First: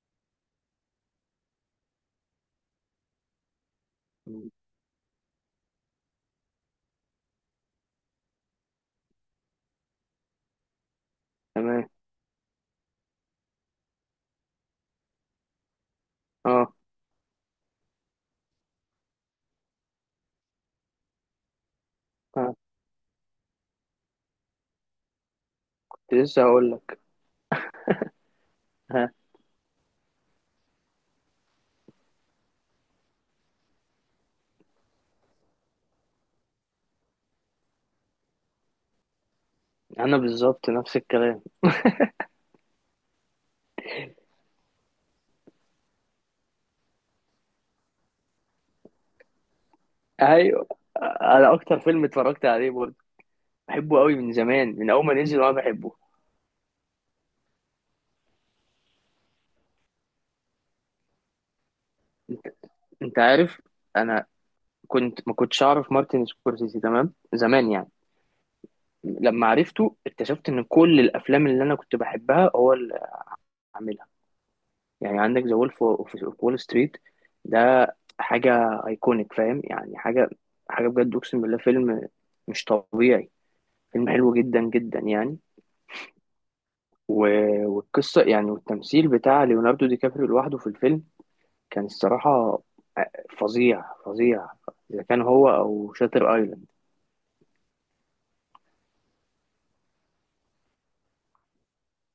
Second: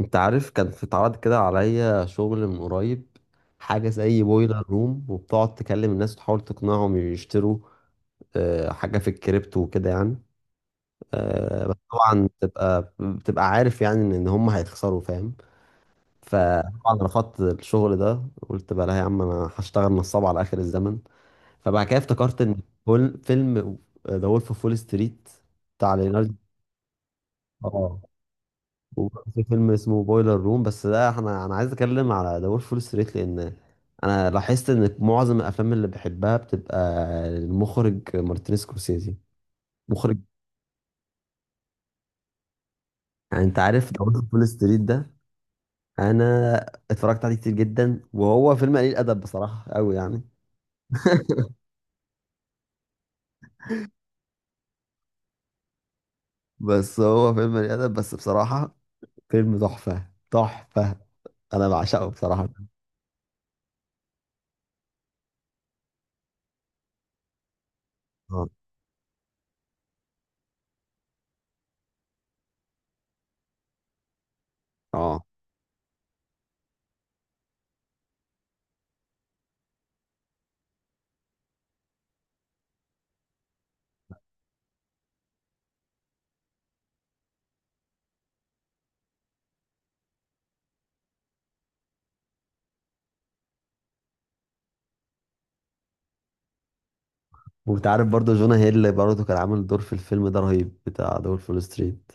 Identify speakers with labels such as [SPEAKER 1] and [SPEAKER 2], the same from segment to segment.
[SPEAKER 1] انت عارف كان في اتعرض كده عليا شغل من قريب. حاجة زي بويلر روم وبتقعد تكلم الناس وتحاول تقنعهم يشتروا. حاجة في الكريبتو وكده يعني. بس
[SPEAKER 2] تمام.
[SPEAKER 1] طبعا بتبقى عارف يعني إن هم هيخسروا فاهم.
[SPEAKER 2] اه.
[SPEAKER 1] فطبعا رفضت الشغل ده. قلت بقى لا يا عم انا هشتغل نصاب على اخر الزمن. فبعد كده افتكرت
[SPEAKER 2] آه.
[SPEAKER 1] ان فيلم ذا وولف اوف وول ستريت بتاع
[SPEAKER 2] كنت
[SPEAKER 1] ليوناردو.
[SPEAKER 2] لسه هقول لك. ها.
[SPEAKER 1] وبرضه في فيلم اسمه بويلر روم بس ده انا عايز اتكلم على ذا وولف فول ستريت لان انا لاحظت ان معظم الافلام اللي بحبها بتبقى المخرج مارتن سكورسيزي
[SPEAKER 2] انا
[SPEAKER 1] مخرج.
[SPEAKER 2] بالظبط نفس الكلام.
[SPEAKER 1] يعني انت عارف ذا وولف فول ستريت ده، انا اتفرجت عليه كتير جدا وهو فيلم قليل ادب بصراحه قوي يعني.
[SPEAKER 2] ايوه، انا اكتر فيلم اتفرجت عليه برضه، بحبه قوي من زمان، من اول ما نزل وانا بحبه.
[SPEAKER 1] بس هو فيلم قليل ادب بس بصراحه، فيلم تحفه تحفه، انا بعشقه
[SPEAKER 2] انت
[SPEAKER 1] بصراحه.
[SPEAKER 2] انت عارف، انا كنت ما كنتش اعرف مارتن سكورسيزي تمام زمان يعني.
[SPEAKER 1] اه،
[SPEAKER 2] لما عرفته اكتشفت ان كل الافلام اللي انا كنت بحبها هو اللي عاملها. يعني
[SPEAKER 1] اه.
[SPEAKER 2] عندك ذا وولف اوف وول ستريت ده، حاجه ايكونيك، فاهم يعني، حاجه حاجه بجد اقسم بالله، فيلم مش طبيعي، فيلم حلو جدا جدا يعني. والقصة يعني، والتمثيل بتاع ليوناردو دي كابريو لوحده في الفيلم كان الصراحة آه، فظيع فظيع. إذا كان هو أو شاتر أيلاند.
[SPEAKER 1] وانت عارف برضه جونا هيل برضه كان عامل دور في الفيلم ده رهيب بتاع ذا وولف فول ستريت.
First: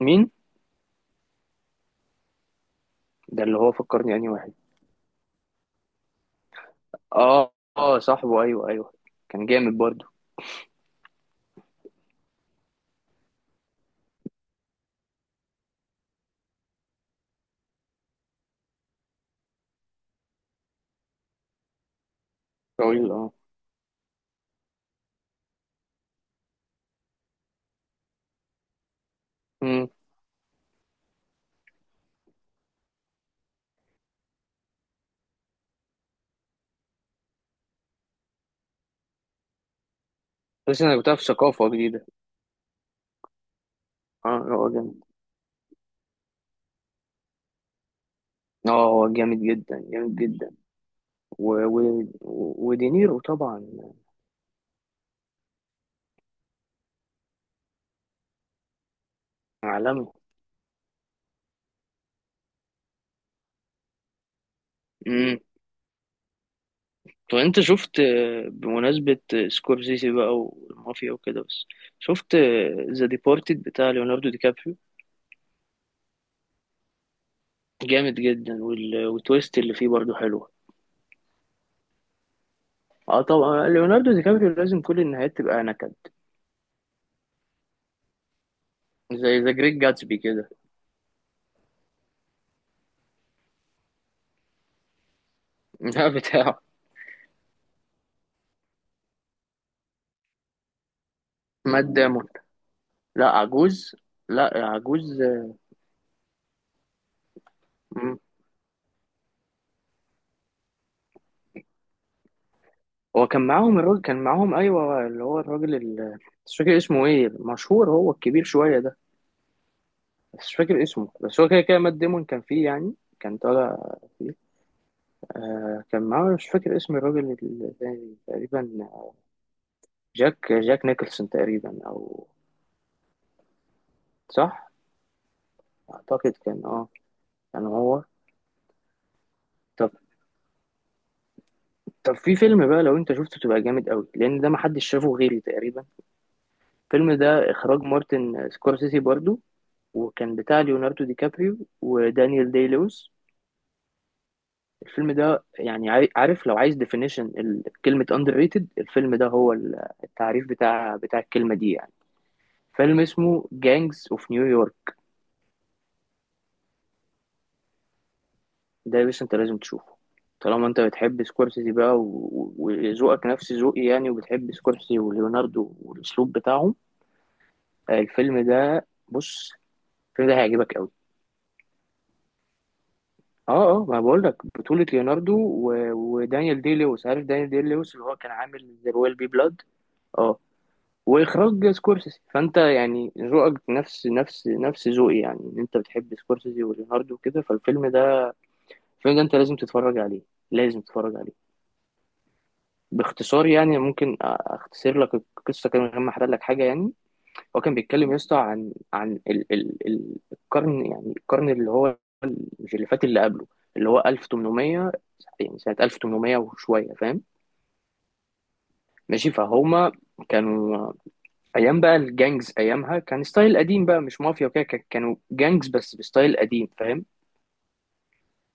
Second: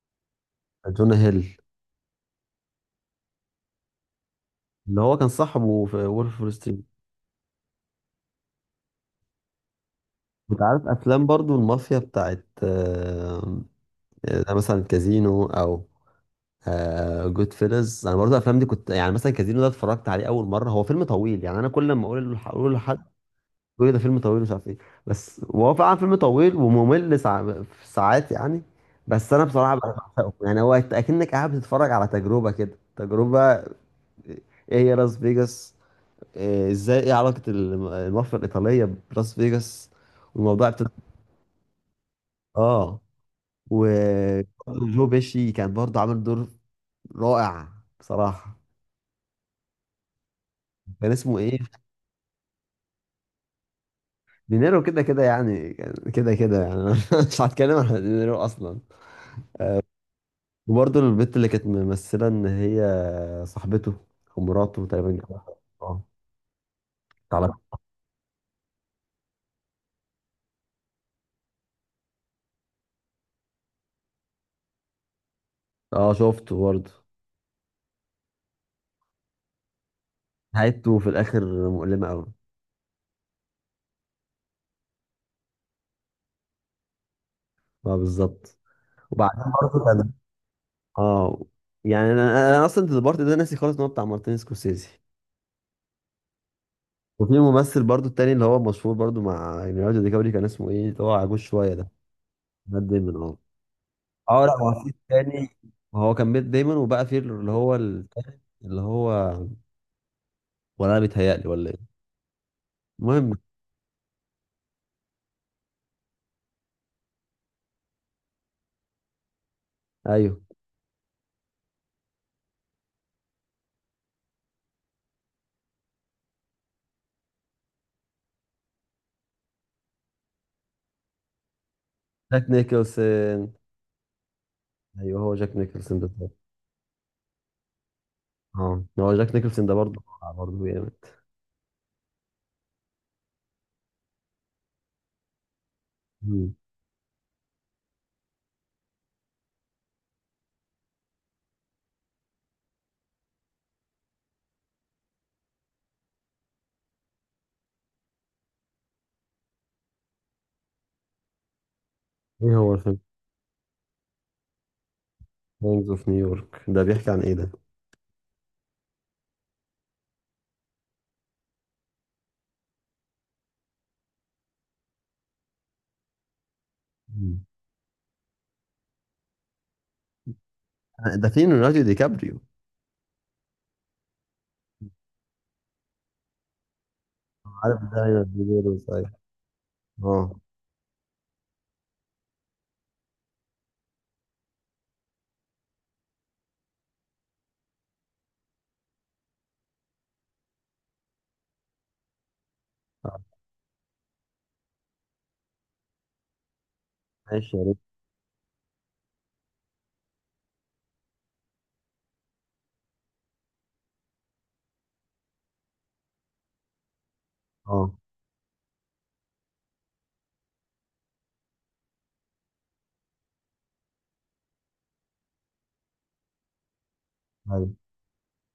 [SPEAKER 2] مين؟
[SPEAKER 1] جون هيل،
[SPEAKER 2] ده اللي هو فكرني أنهي واحد.
[SPEAKER 1] اللي هو كان صاحبه في وولف وول ستريت.
[SPEAKER 2] آه، آه، صاحبه، أيوه، أيوه، كان جامد برضه.
[SPEAKER 1] انت عارف افلام برضو المافيا بتاعت مثلا كازينو او جود فيلز. انا برضو الافلام دي كنت يعني مثلا كازينو ده، اتفرجت عليه اول مره، هو فيلم طويل يعني، انا كل ما اقول اقول لحد
[SPEAKER 2] طويل، آه.
[SPEAKER 1] يقول لي ده فيلم طويل مش عارف ايه. بس هو فعلا فيلم طويل وممل في ساعات يعني. بس انا بصراحه
[SPEAKER 2] مم.
[SPEAKER 1] بعشقه، يعني هو اكنك قاعد بتتفرج على تجربه، كده تجربه. ايه هي لاس فيجاس؟ ازاي، ايه علاقة المافيا الإيطالية بلاس فيجاس والموضوع
[SPEAKER 2] بس
[SPEAKER 1] ابتدى.
[SPEAKER 2] أنا كنت في ثقافة جديدة.
[SPEAKER 1] اه.
[SPEAKER 2] آه لا، هو جامد.
[SPEAKER 1] وجو بيشي كان برضه عامل دور رائع بصراحة.
[SPEAKER 2] آه، هو جامد جدا جامد جدا.
[SPEAKER 1] كان اسمه
[SPEAKER 2] و...
[SPEAKER 1] ايه؟
[SPEAKER 2] و... ودينيرو طبعا،
[SPEAKER 1] دينيرو كده كده يعني، كان كده كده يعني. أنا مش هتكلم عن دينيرو اصلا.
[SPEAKER 2] عالمي.
[SPEAKER 1] وبرضه البت اللي كانت ممثلة ان هي صاحبته او مراته، تقريبا جوازها. اه.
[SPEAKER 2] طب
[SPEAKER 1] تعالى.
[SPEAKER 2] انت شفت، بمناسبة سكورسيزي بقى والمافيا وكده، بس شفت ذا ديبارتد بتاع ليوناردو دي كابريو؟
[SPEAKER 1] اه، شفته برضه.
[SPEAKER 2] جامد جدا، والتويست اللي فيه برضو حلوة.
[SPEAKER 1] نهايته في الاخر مؤلمة قوي.
[SPEAKER 2] اه طبعا ليوناردو دي كابريو لازم كل النهايات تبقى نكد،
[SPEAKER 1] اه، بالظبط.
[SPEAKER 2] زي
[SPEAKER 1] وبعدين
[SPEAKER 2] ذا جريت
[SPEAKER 1] برضه كان.
[SPEAKER 2] جاتسبي كده.
[SPEAKER 1] اه يعني انا اصلا البارت ده ناسي خالص ان هو بتاع مارتن سكورسيزي.
[SPEAKER 2] ده بتاعه.
[SPEAKER 1] وفي ممثل برضو التاني اللي هو مشهور برضو مع ليوناردو دي كابري، كان اسمه ايه اللي هو عجوز شويه
[SPEAKER 2] مات
[SPEAKER 1] ده؟
[SPEAKER 2] دامون.
[SPEAKER 1] مات ديمون،
[SPEAKER 2] لا
[SPEAKER 1] اه.
[SPEAKER 2] عجوز، لا
[SPEAKER 1] اه، لا، هو في
[SPEAKER 2] عجوز.
[SPEAKER 1] التاني. هو كان مات ديمون وبقى في اللي هو
[SPEAKER 2] مم.
[SPEAKER 1] التاني اللي هو، ولا انا بيتهيألي ولا ايه.
[SPEAKER 2] هو
[SPEAKER 1] المهم.
[SPEAKER 2] كان معاهم الراجل، كان معاهم، ايوه، اللي هو الراجل مش فاكر اسمه ايه، مشهور، هو الكبير شوية ده.
[SPEAKER 1] ايوه،
[SPEAKER 2] مش فاكر اسمه، بس هو كده كده مات ديمون كان فيه يعني، كان طالع فيه. آه كان معاه، مش فاكر اسم الراجل التاني تقريبا، جاك نيكلسون تقريبا او.
[SPEAKER 1] جاك نيكلسون.
[SPEAKER 2] صح.
[SPEAKER 1] ايوه، هو جاك نيكلسون ده.
[SPEAKER 2] اعتقد كان، هو.
[SPEAKER 1] اه، هو جاك نيكلسون ده
[SPEAKER 2] طب
[SPEAKER 1] برضو. برضو جامد.
[SPEAKER 2] طب في فيلم بقى، لو انت شفته تبقى جامد قوي، لان ده محدش شافه غيري تقريبا.
[SPEAKER 1] مم.
[SPEAKER 2] الفيلم ده اخراج مارتن سكورسيزي برضو، وكان بتاع ليوناردو دي كابريو ودانيال داي لويس. الفيلم ده يعني، عارف، لو عايز ديفينيشن كلمة underrated، الفيلم ده هو التعريف بتاع الكلمة دي يعني.
[SPEAKER 1] ايه هو الفيلم؟
[SPEAKER 2] فيلم اسمه جانجز اوف نيويورك.
[SPEAKER 1] gangs اوف نيويورك ده بيحكي عن ايه ده؟
[SPEAKER 2] ده يا باشا انت لازم تشوفه. طالما انت بتحب سكورسيزي بقى، وذوقك نفس ذوقي يعني، وبتحب سكورسيزي وليوناردو والاسلوب بتاعهم،
[SPEAKER 1] مم.
[SPEAKER 2] الفيلم ده بص، الفيلم ده هيعجبك قوي.
[SPEAKER 1] ده فين ليوناردو دي كابريو؟
[SPEAKER 2] اه اه، ما بقول لك، بطولة ليوناردو ودانيال دي لويس. عارف دانيال دي
[SPEAKER 1] عارف
[SPEAKER 2] لويس
[SPEAKER 1] ده،
[SPEAKER 2] اللي هو
[SPEAKER 1] ايوه،
[SPEAKER 2] كان عامل
[SPEAKER 1] ديليروز،
[SPEAKER 2] ذا
[SPEAKER 1] ايوه.
[SPEAKER 2] رويال بي بلاد.
[SPEAKER 1] اه.
[SPEAKER 2] اه. واخراج سكورسيزي، فانت يعني ذوقك نفس نفس نفس ذوقي يعني، ان انت بتحب سكورسيزي وليوناردو وكده، فالفيلم ده، الفيلم ده انت لازم تتفرج عليه، لازم تتفرج عليه.
[SPEAKER 1] آه،
[SPEAKER 2] باختصار يعني، ممكن اختصر لك القصه كده من غير ما احرق لك حاجه يعني.
[SPEAKER 1] ماشي
[SPEAKER 2] هو
[SPEAKER 1] يا
[SPEAKER 2] كان
[SPEAKER 1] ريت.
[SPEAKER 2] بيتكلم يا اسطى، عن عن ال ال ال القرن، يعني القرن اللي هو مش اللي فات، اللي قبله، اللي هو 1800، يعني سنه 1800 وشويه، فاهم.
[SPEAKER 1] اه،
[SPEAKER 2] ماشي فهما. كانوا ايام بقى الجانجز، ايامها كان ستايل قديم بقى، مش مافيا وكده، كانوا جانجز بس بستايل قديم فاهم.
[SPEAKER 1] ايوه،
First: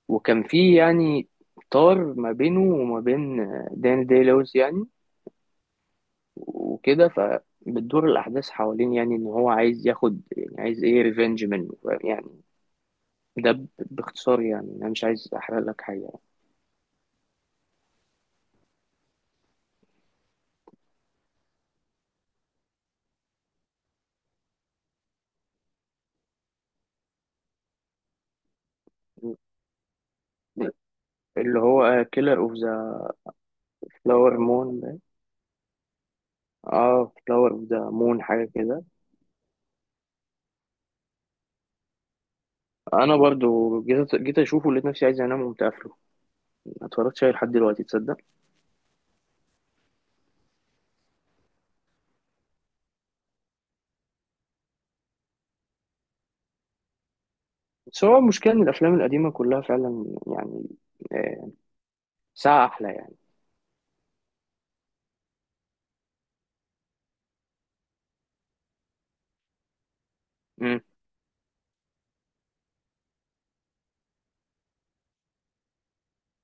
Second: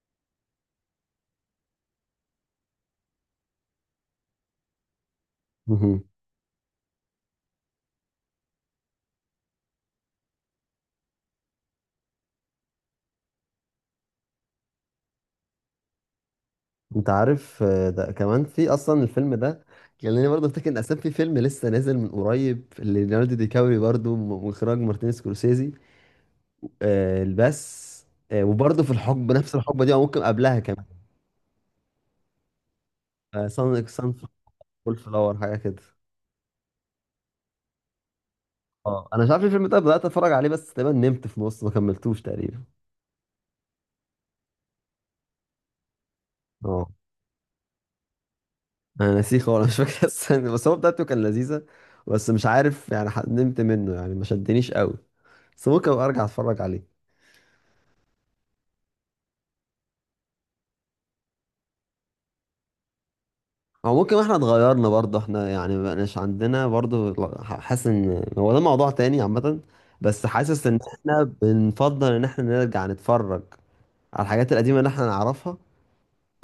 [SPEAKER 2] وكان في يعني طار ما بينه وما بين داني دي لويس يعني،
[SPEAKER 1] مهم.
[SPEAKER 2] وكده فبتدور الاحداث حوالين، يعني ان هو عايز ياخد، يعني عايز ايه، ريفنج منه، فاهم؟ يعني ده باختصار يعني، انا مش عايز احرق لك حاجه
[SPEAKER 1] انت عارف، ده كمان في اصلا الفيلم ده. خليني برضه افتكر ان اساسا في فيلم لسه نازل من قريب ليوناردو دي كابري برضه من اخراج مارتين سكورسيزي. آه، بس. وبرضه في الحقبه
[SPEAKER 2] يعني.
[SPEAKER 1] نفس الحقبه دي او ممكن قبلها كمان.
[SPEAKER 2] اللي هو كيلر اوف ذا
[SPEAKER 1] سان سان،
[SPEAKER 2] فلاور مون
[SPEAKER 1] فول
[SPEAKER 2] ده.
[SPEAKER 1] فلاور حاجه كده.
[SPEAKER 2] اه، فلاور اوف ذا مون حاجه كده.
[SPEAKER 1] اه، انا مش عارف الفيلم ده، بدات اتفرج عليه بس تقريبا نمت في نص، ما كملتوش تقريبا.
[SPEAKER 2] انا برضو جيت اشوفه، لقيت نفسي عايز انام وقمت قافله،
[SPEAKER 1] اه،
[SPEAKER 2] ما اتفرجتش عليه لحد دلوقتي تصدق.
[SPEAKER 1] انا ناسيه خالص مش فاكر السنة، بس هو بتاعته كان لذيذة. بس مش عارف يعني، نمت منه يعني، ما شدنيش قوي. بس ممكن ابقى ارجع اتفرج عليه.
[SPEAKER 2] بس هو المشكلة إن الأفلام القديمة كلها فعلا يعني، آه، ساعة أحلى يعني.
[SPEAKER 1] او ممكن احنا اتغيرنا برضه، احنا يعني ما بقناش عندنا برضه حاسس ان هو ده موضوع تاني عامة. بس حاسس ان
[SPEAKER 2] امم.
[SPEAKER 1] احنا بنفضل ان احنا نرجع نتفرج على الحاجات القديمة اللي احنا نعرفها،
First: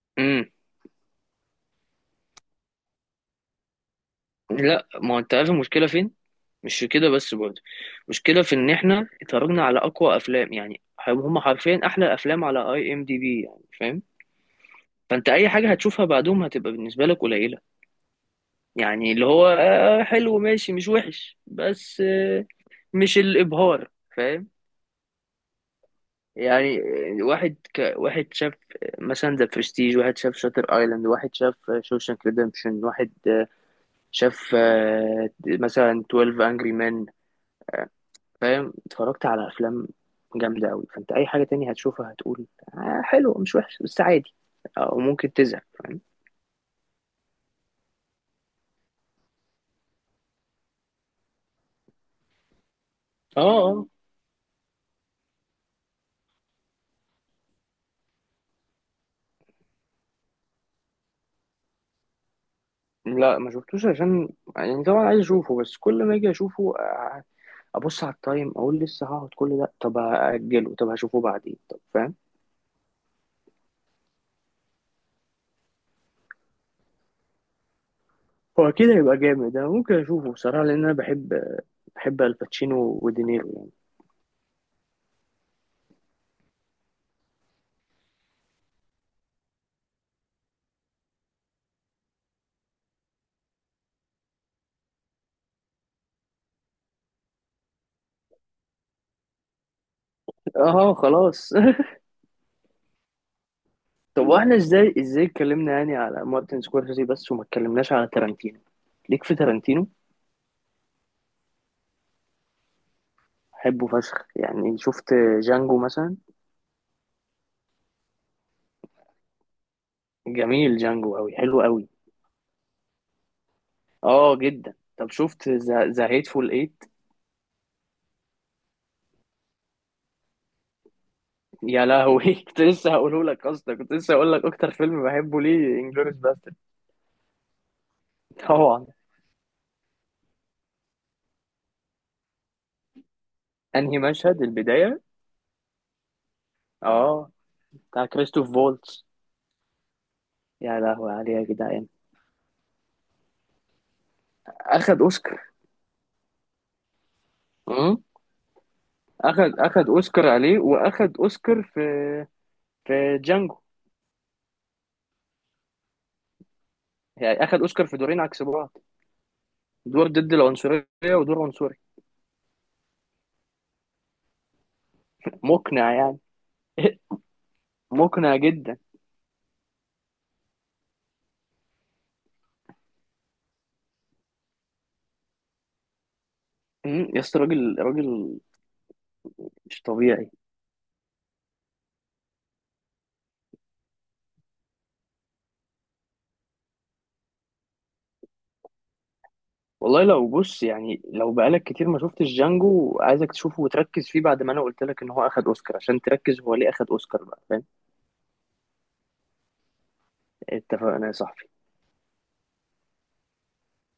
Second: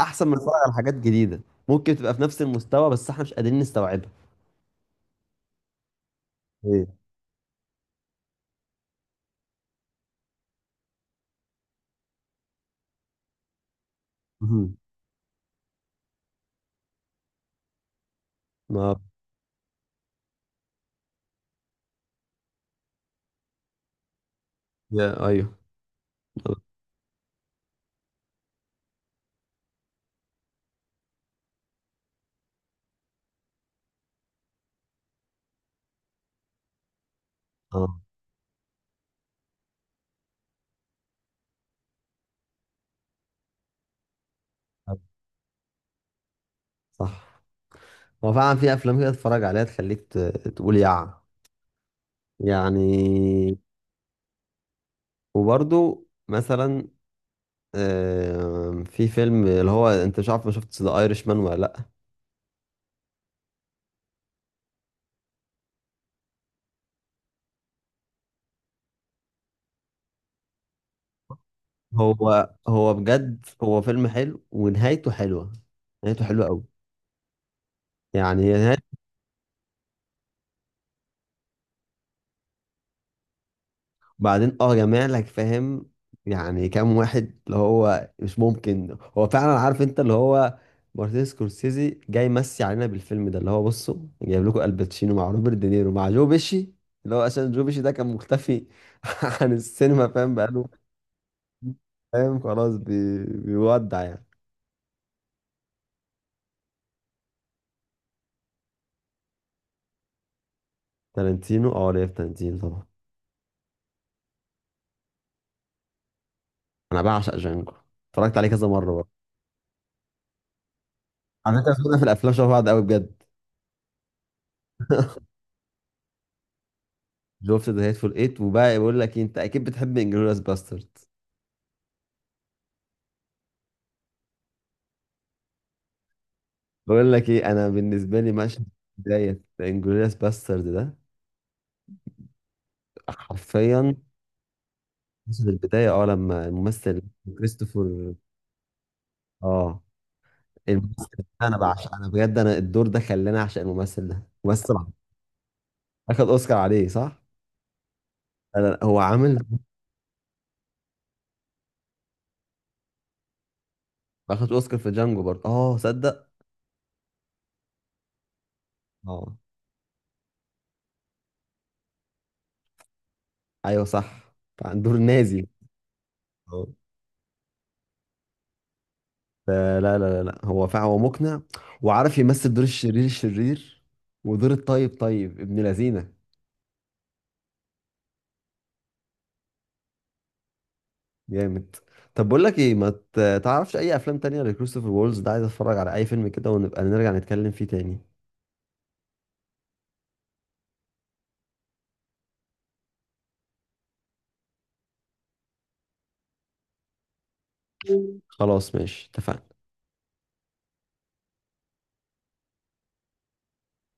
[SPEAKER 1] احسن من
[SPEAKER 2] امم.
[SPEAKER 1] نتفرج على حاجات جديدة ممكن تبقى في نفس المستوى بس احنا مش قادرين نستوعبها.
[SPEAKER 2] لا، ما هو انت عارف المشكله فين، مش
[SPEAKER 1] ايه.
[SPEAKER 2] كده بس برضه، المشكله في ان احنا اتفرجنا على اقوى افلام يعني، هم حرفيا احلى افلام على IMDB يعني فاهم.
[SPEAKER 1] مهم.
[SPEAKER 2] فانت اي حاجه هتشوفها بعدهم هتبقى بالنسبه لك قليله،
[SPEAKER 1] ما.
[SPEAKER 2] يعني اللي هو، حلو ماشي مش وحش، بس مش الابهار، فاهم.
[SPEAKER 1] يا ايوه.
[SPEAKER 2] يعني واحد شاف مثلا ذا برستيج، واحد شاف شاتر ايلاند، واحد شاف شوشانك ريدمبشن، واحد شاف مثلا 12 انجري مان،
[SPEAKER 1] اه،
[SPEAKER 2] فاهم. اتفرجت على افلام جامده قوي، فانت اي حاجه تانية هتشوفها هتقول آه حلو، مش وحش بس عادي، او ممكن تزهق، فاهم.
[SPEAKER 1] صح. هو فعلا في افلام كده تتفرج عليها تخليك تقول يع
[SPEAKER 2] اه.
[SPEAKER 1] يعني.
[SPEAKER 2] آه.
[SPEAKER 1] وبرضو مثلا، في فيلم اللي هو، انت مش عارف، ما شفت ذا ايرش مان ولا لا؟
[SPEAKER 2] لا ما شفتوش، عشان يعني طبعا عايز اشوفه، بس كل ما اجي اشوفه ابص على التايم، اقول لسه هقعد كل ده، طب هاجله، طب هشوفه بعدين، طب فاهم.
[SPEAKER 1] هو بجد هو فيلم حلو ونهايته حلوه. نهايته حلوه قوي يعني.
[SPEAKER 2] هو
[SPEAKER 1] هي
[SPEAKER 2] أكيد هيبقى جامد، أنا ممكن أشوفه بصراحة، لأن أنا بحب الباتشينو ودينيرو
[SPEAKER 1] بعدين جامع لك فاهم، يعني كام واحد اللي هو مش ممكن. هو فعلا عارف انت اللي هو مارتن سكورسيزي جاي يمسي علينا بالفيلم ده، اللي هو بصوا، جايب لكم الباتشينو مع روبرت دينيرو مع جو بيشي. اللي هو عشان جو بيشي ده كان مختفي عن السينما فاهم،
[SPEAKER 2] يعني.
[SPEAKER 1] بقاله
[SPEAKER 2] أه خلاص.
[SPEAKER 1] فاهم، خلاص، بيودع يعني.
[SPEAKER 2] طب وإحنا إزاي اتكلمنا يعني على مارتن سكورسيزي بس، وما اتكلمناش على تارانتينو؟ ليك في تارانتينو؟
[SPEAKER 1] تارانتينو، ليا في تارانتينو طبعا.
[SPEAKER 2] بحبه فشخ، يعني شفت جانجو مثلا.
[SPEAKER 1] انا بعشق جانجو، اتفرجت عليه كذا مره برضه.
[SPEAKER 2] جميل، جانجو أوي،
[SPEAKER 1] على
[SPEAKER 2] حلو
[SPEAKER 1] فكره
[SPEAKER 2] أوي.
[SPEAKER 1] ذوقنا في الافلام شبه بعض قوي بجد.
[SPEAKER 2] أه جدا. طب شفت ذا هيتفول إيت؟
[SPEAKER 1] شفت ذا هيتفول ايت، وبقى بقول لك انت اكيد بتحب انجلوريس باسترد.
[SPEAKER 2] يا لهوي. كنت لسه هقول لك أكتر فيلم بحبه ليه انجلوريس باسترد.
[SPEAKER 1] بقول لك ايه، انا بالنسبه لي مشهد
[SPEAKER 2] طبعا.
[SPEAKER 1] بدايه انجلوريوس باسترد ده حرفيا،
[SPEAKER 2] أنهي مشهد، البداية.
[SPEAKER 1] مشهد البدايه، لما الممثل
[SPEAKER 2] أه، بتاع
[SPEAKER 1] كريستوفر.
[SPEAKER 2] كريستوف فولتس.
[SPEAKER 1] اه
[SPEAKER 2] يا
[SPEAKER 1] الممثل
[SPEAKER 2] لهوي
[SPEAKER 1] ده
[SPEAKER 2] عليه يا
[SPEAKER 1] انا
[SPEAKER 2] جدعان.
[SPEAKER 1] بعشق، انا بجد، انا الدور ده خلاني اعشق الممثل ده، ممثل عظيم.
[SPEAKER 2] اخد اوسكار.
[SPEAKER 1] اخد اوسكار عليه، صح.
[SPEAKER 2] امم.
[SPEAKER 1] انا هو عامل.
[SPEAKER 2] اخد اوسكار عليه، واخد اوسكار في جانجو،
[SPEAKER 1] اخد اوسكار في جانجو برضه، صدق.
[SPEAKER 2] يعني اخد اوسكار في دورين عكس بعض:
[SPEAKER 1] اه،
[SPEAKER 2] دور ضد العنصريه، ودور عنصري.
[SPEAKER 1] ايوه، صح. عن دور نازي.
[SPEAKER 2] مقنع يعني.
[SPEAKER 1] اه.
[SPEAKER 2] مقنع جدا.
[SPEAKER 1] فلا، لا، لا، لا، هو فعلا هو مقنع. وعارف يمثل دور الشرير الشرير، ودور الطيب طيب ابن لذينه.
[SPEAKER 2] يا اسطى، راجل راجل مش طبيعي.
[SPEAKER 1] جامد. طب بقول لك ايه، ما تعرفش اي افلام تانية لكريستوفر وولز ده، عايز اتفرج على اي فيلم كده ونبقى نرجع نتكلم فيه تاني.
[SPEAKER 2] والله لو بص يعني، لو بقالك كتير ما شفتش جانجو، عايزك تشوفه وتركز فيه، بعد ما انا قلت لك ان هو اخد اوسكار، عشان تركز هو ليه اخد اوسكار بقى، فاهم.
[SPEAKER 1] خلاص ماشي، اتفقنا.
[SPEAKER 2] اتفقنا يا صاحبي.